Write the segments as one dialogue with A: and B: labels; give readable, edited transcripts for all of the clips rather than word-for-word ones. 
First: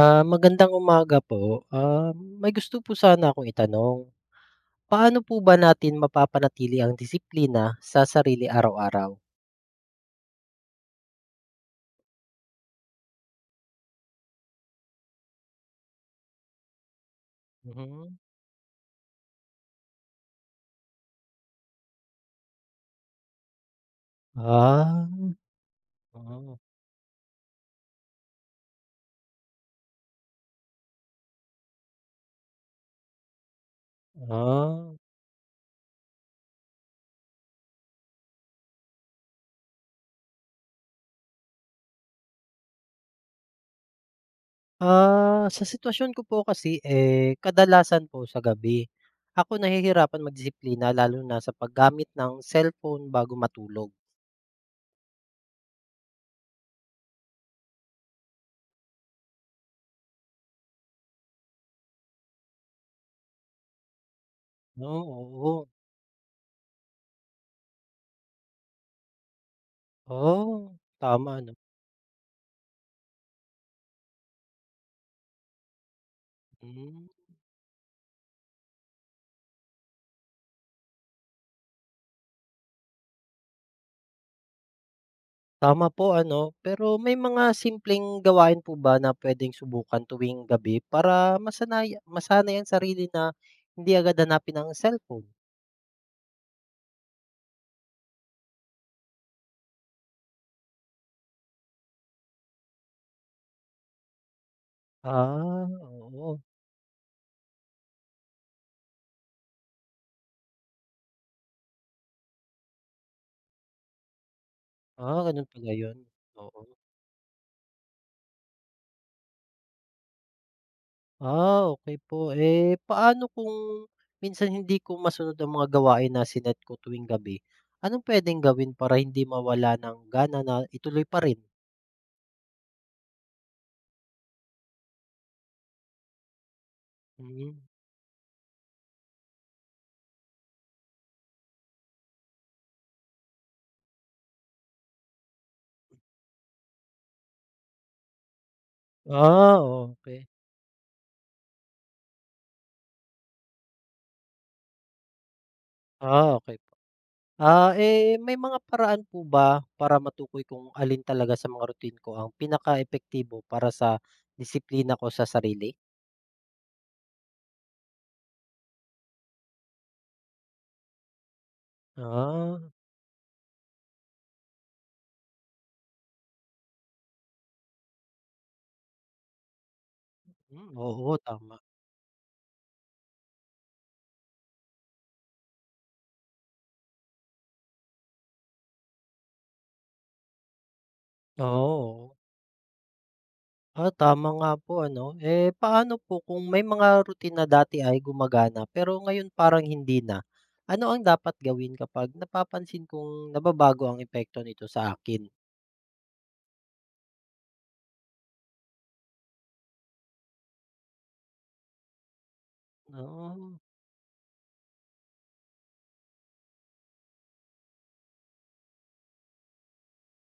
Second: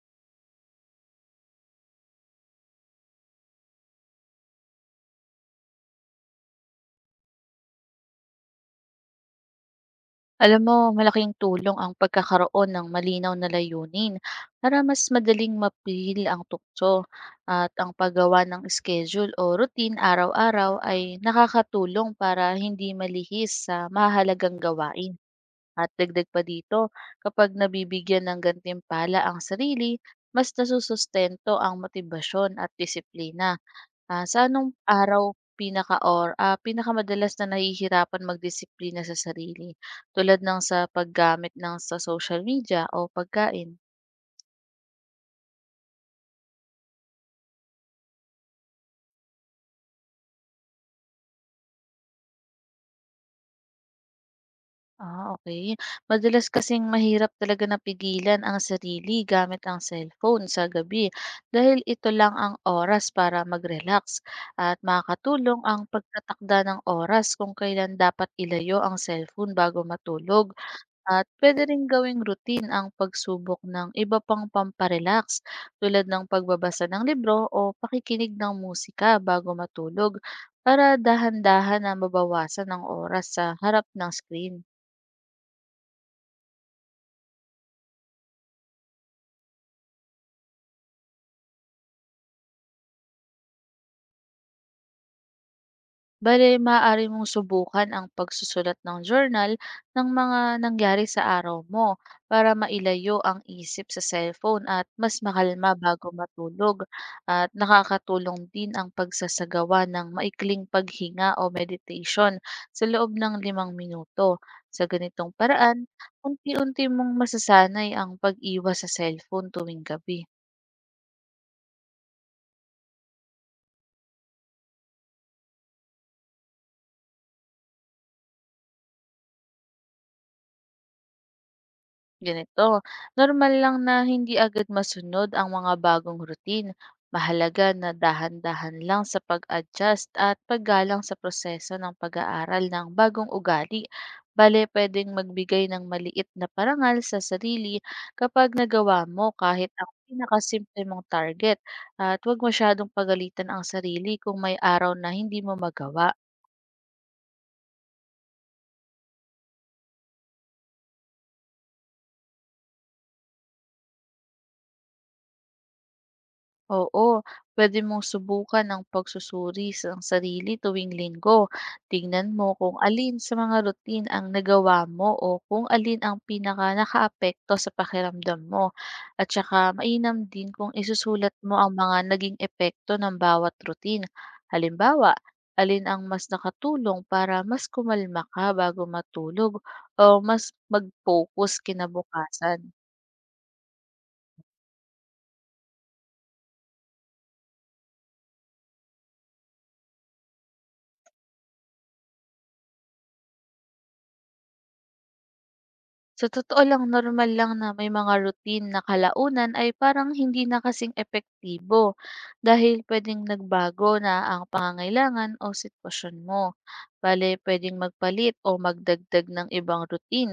A: Magandang umaga po. May gusto po sana akong itanong. Paano po ba natin mapapanatili ang disiplina sa sarili araw-araw?
B: Alam mo, malaking tulong ang pagkakaroon ng malinaw na layunin para mas madaling mapili ang tukso at ang
A: Mhm.
B: paggawa ng schedule o routine araw-araw ay nakakatulong para hindi malihis sa mahalagang
A: Ah,
B: gawain. At dagdag pa
A: Oo.
B: dito, kapag nabibigyan ng gantimpala ang sarili, mas nasusustento ang motibasyon at disiplina. Ah, sa anong
A: Ah.
B: araw pinakamadalas na nahihirapan magdisiplina sa sarili? Tulad ng sa paggamit ng sa social media o pagkain?
A: Sa sitwasyon ko po kasi, eh, kadalasan po sa gabi, ako nahihirapan magdisiplina lalo na sa paggamit ng cellphone bago matulog.
B: Ah, okay. Madalas kasing mahirap talaga na pigilan ang sarili gamit ang cellphone sa gabi dahil ito lang ang oras para mag-relax, at
A: Oo,
B: makakatulong
A: oo.
B: ang pagtatakda ng oras kung kailan dapat ilayo ang cellphone bago matulog.
A: Oo,
B: At
A: tama 'no.
B: puwede ring gawing routine ang pagsubok ng iba pang pamparelax tulad ng pagbabasa
A: Hmm.
B: ng libro o pakikinig ng musika bago matulog, para dahan-dahan na mabawasan ang oras sa harap ng screen.
A: Tama po ano, pero may mga simpleng gawain po ba na pwedeng subukan tuwing gabi para masanay masanay ang sarili na hindi agad hanapin ang cellphone?
B: Bale, maaari mong subukan ang pagsusulat ng journal ng mga nangyari sa araw mo para mailayo ang isip sa cellphone at mas makalma bago
A: Oo.
B: matulog. At nakakatulong din ang pagsasagawa ng maikling paghinga o meditation sa loob ng 5 minuto. Sa ganitong
A: Gano'n pala
B: paraan,
A: 'yun, oo.
B: unti-unti mong masasanay ang pag-iwas sa cellphone tuwing gabi.
A: Okay po. Eh, paano kung minsan hindi ko masunod ang mga gawain na sinet ko tuwing gabi? Anong pwedeng gawin para hindi mawala ng gana na ituloy pa rin?
B: Ganito, normal lang na hindi agad masunod ang mga bagong routine.
A: Hmm.
B: Mahalaga na dahan-dahan lang sa pag-adjust at paggalang sa proseso ng pag-aaral ng bagong ugali. Bale, pwedeng magbigay ng maliit na parangal sa sarili kapag nagawa mo
A: Ah,
B: kahit ang
A: okay.
B: pinakasimple mong target, at huwag masyadong pagalitan ang sarili kung may araw na hindi mo magawa.
A: Okay. May mga paraan po ba para matukoy kung alin talaga sa mga routine ko ang pinaka epektibo para sa disiplina ko sa sarili?
B: Oo, pwede mong subukan ang pagsusuri sa sarili tuwing linggo. Tingnan mo
A: Ah,
B: kung alin sa mga routine ang nagawa mo o kung alin ang pinaka nakaapekto sa pakiramdam mo. At saka mainam din kung
A: hmm, oo,
B: isusulat mo
A: tama.
B: ang mga naging epekto ng bawat routine. Halimbawa, alin ang mas nakatulong para mas kumalma ka bago matulog o mas mag-focus
A: Oo.
B: kinabukasan.
A: Tama nga po ano. Eh, paano po kung may mga routine na dati ay gumagana pero ngayon parang hindi na? Ano ang dapat gawin kapag napapansin kong nababago ang epekto nito sa akin?
B: Sa totoo lang, normal lang na may mga routine na kalaunan ay parang hindi na kasing epektibo, dahil pwedeng
A: Oo.
B: nagbago na ang pangangailangan o sitwasyon mo. Bale, pwedeng magpalit o magdagdag ng ibang routine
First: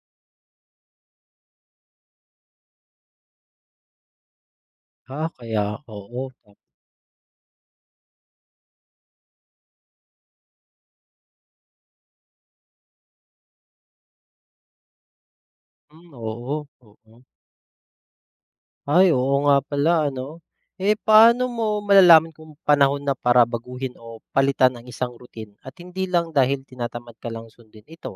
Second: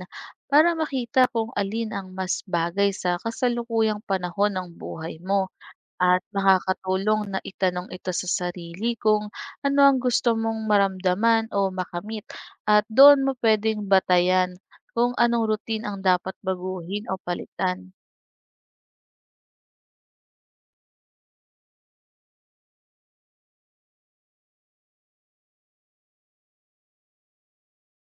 B: para makita kung alin ang mas bagay sa kasalukuyang panahon ng buhay mo.
A: Kaya
B: At
A: oo. Tama.
B: makakatulong na itanong ito sa sarili kung ano ang gusto mong maramdaman o makamit, at doon mo pwedeng batayan kung anong routine ang
A: Mm,
B: dapat
A: oo.
B: baguhin o
A: Oo.
B: palitan.
A: Ay, oo nga pala ano. Eh, paano mo malalaman kung panahon na para baguhin o palitan ang isang routine at hindi lang dahil tinatamad ka lang sundin ito?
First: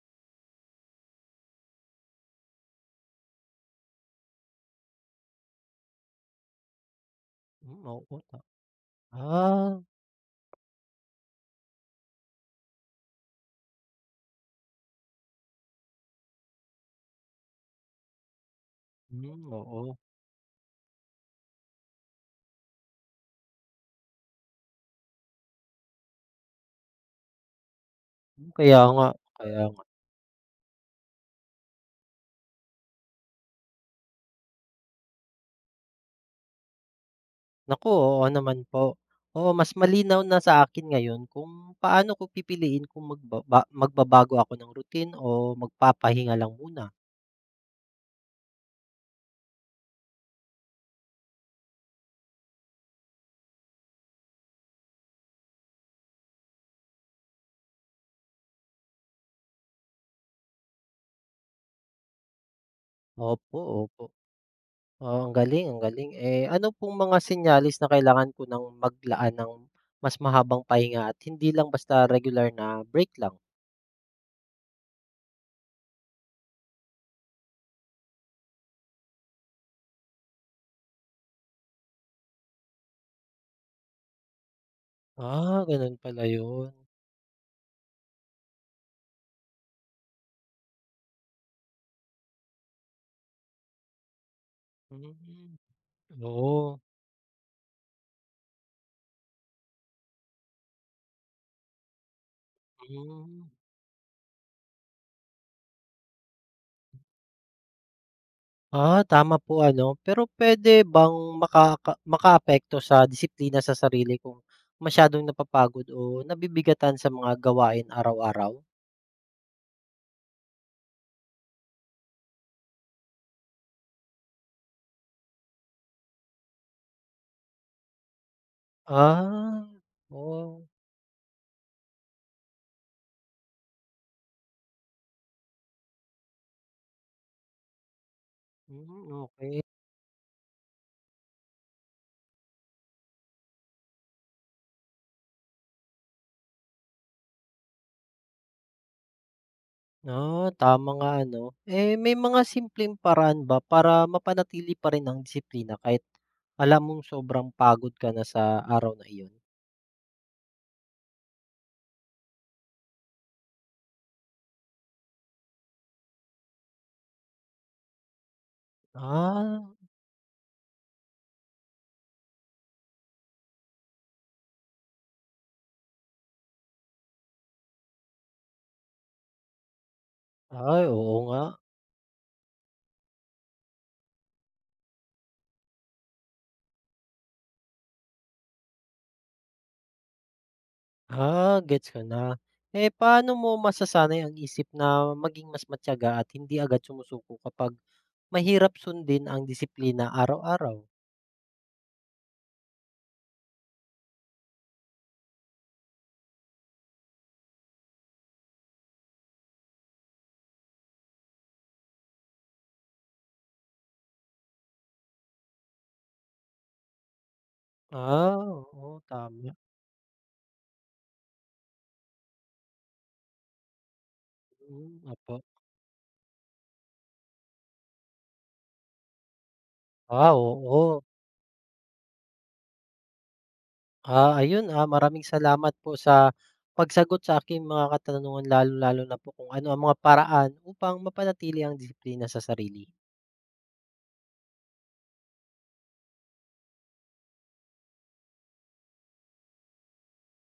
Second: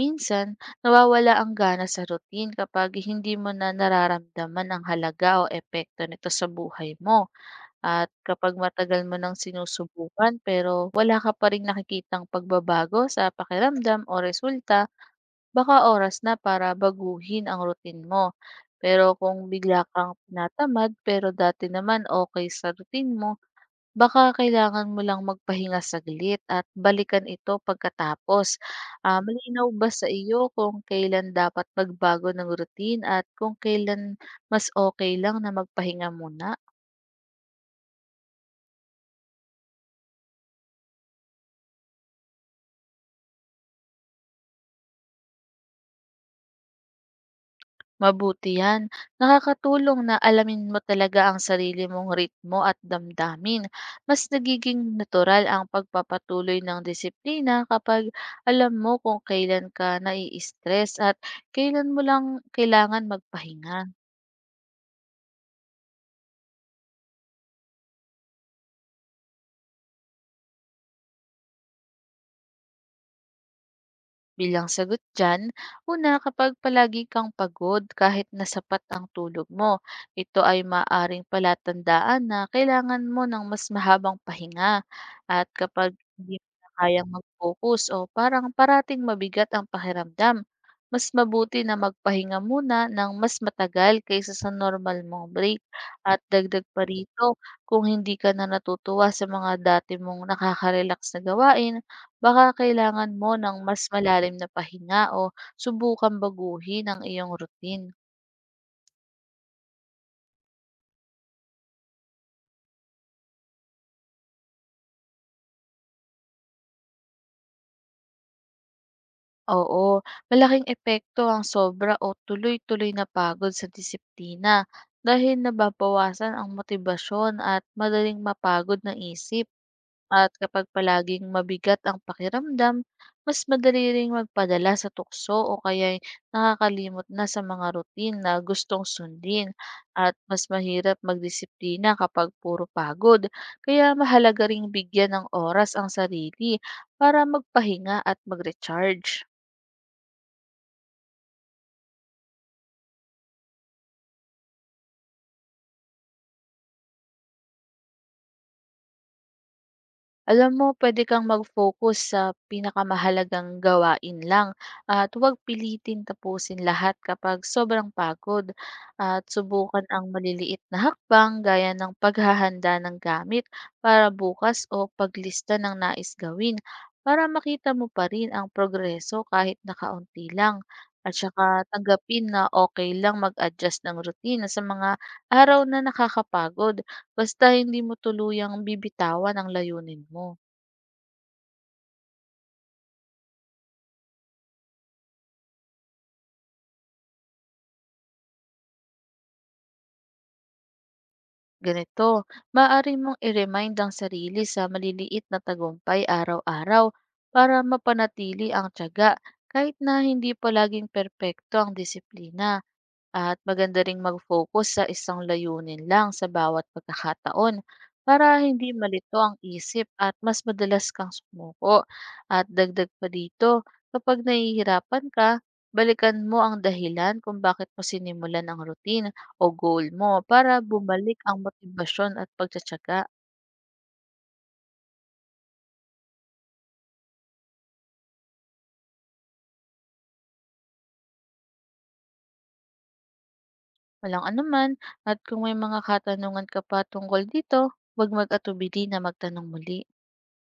B: Minsan, nawawala ang gana sa routine kapag hindi mo na nararamdaman ang halaga o epekto nito sa buhay mo.
A: Hmm,
B: At
A: oo nga.
B: kapag matagal mo nang
A: Ah,
B: sinusubukan pero wala ka pa rin nakikitang pagbabago sa pakiramdam o resulta, baka oras na para baguhin ang routine mo. Pero kung
A: hmm,
B: bigla
A: oo.
B: kang pinatamad pero dati naman okay sa routine mo, baka kailangan mo lang magpahinga saglit at balikan ito pagkatapos.
A: Hmm, kaya nga,
B: Ah,
A: kaya
B: malinaw
A: nga.
B: ba sa iyo kung kailan dapat magbago ng routine at kung kailan mas okay lang na magpahinga muna?
A: Naku, oo naman po. Oo, mas malinaw na sa akin ngayon kung paano ko pipiliin kung magbabago ako ng routine o magpapahinga lang muna.
B: Mabuti yan. Nakakatulong na alamin mo talaga ang sarili mong ritmo at damdamin. Mas nagiging natural ang pagpapatuloy ng disiplina kapag alam mo kung kailan ka nai-stress at kailan mo lang kailangan
A: Opo,
B: magpahinga.
A: opo. Oo, ang galing, ang galing. Eh, ano pong mga senyales na kailangan ko ng maglaan ng mas mahabang pahinga at hindi lang basta regular na break lang?
B: Bilang sagot dyan, una, kapag palagi kang pagod kahit na sapat ang tulog mo, ito ay maaring palatandaan na kailangan mo ng mas mahabang pahinga. At kapag
A: Gano'n pala
B: hindi mo na
A: 'yun.
B: kayang mag-focus o parang parating mabigat ang pakiramdam, mas mabuti na magpahinga muna ng mas matagal kaysa sa normal mong
A: Hmm,
B: break. At dagdag
A: oo,
B: pa rito, kung hindi ka na natutuwa sa mga dati mong nakakarelax na gawain, baka kailangan mo
A: hmm.
B: ng mas malalim na pahinga o subukan baguhin ang iyong routine.
A: Tama po ano, pero puwede bang makaapekto sa disiplina sa sarili kung masyadong napapagod o nabibigatan sa mga gawain araw-araw?
B: Oo, malaking epekto ang sobra o tuloy-tuloy na pagod sa disiplina, dahil nababawasan ang motibasyon at madaling mapagod ng isip.
A: Ah,
B: At
A: oh,
B: kapag palaging mabigat ang pakiramdam, mas madali ring magpadala sa tukso o kaya'y nakakalimot na sa mga routine na gustong
A: hmm,
B: sundin,
A: okey.
B: at mas mahirap magdisiplina kapag puro pagod. Kaya mahalaga ring bigyan ng oras ang sarili para magpahinga at mag-recharge.
A: Tama nga ano. Eh, may mga simpleng paraan ba para mapanatili pa rin ang disiplina kahit alam mong sobrang pagod ka na sa araw na iyon?
B: Alam mo, pwede kang mag-focus sa pinakamahalagang gawain lang at huwag pilitin tapusin lahat kapag sobrang pagod, at
A: Ah,
B: subukan ang maliliit na hakbang gaya ng paghahanda ng gamit para bukas o paglista ng nais gawin, para makita mo pa rin ang progreso kahit nakaunti lang.
A: ay
B: At
A: oo nga.
B: saka tanggapin na okay lang mag-adjust ng rutina sa mga araw na nakakapagod, basta hindi mo tuluyang bibitawan ang layunin mo.
A: Gets ko na. Eh, paano mo masasanay ang isip na maging mas matyaga at hindi agad sumusuko kapag mahirap sundin ang disiplina araw-araw?
B: Ganito, maaari mong i-remind ang sarili sa maliliit na tagumpay araw-araw para mapanatili ang tiyaga, kahit na hindi palaging perpekto ang disiplina. At maganda ring mag-focus sa isang layunin lang sa bawat pagkakataon, para hindi
A: Oo,
B: malito ang
A: tama.
B: isip at mas madalas kang sumuko. At dagdag pa dito, kapag
A: Mm,
B: nahihirapan ka,
A: opo.
B: balikan mo ang dahilan kung bakit mo sinimulan ang routine o goal mo, para
A: Oo.
B: bumalik ang motibasyon at pagtsatsaga.
A: Ayun, maraming salamat po sa pagsagot sa aking mga katanungan, lalo lalo na po kung ano ang mga paraan upang mapanatili ang disiplina sa sarili.
B: Walang anuman, at kung may mga katanungan ka pa tungkol dito, huwag mag-atubili na magtanong muli.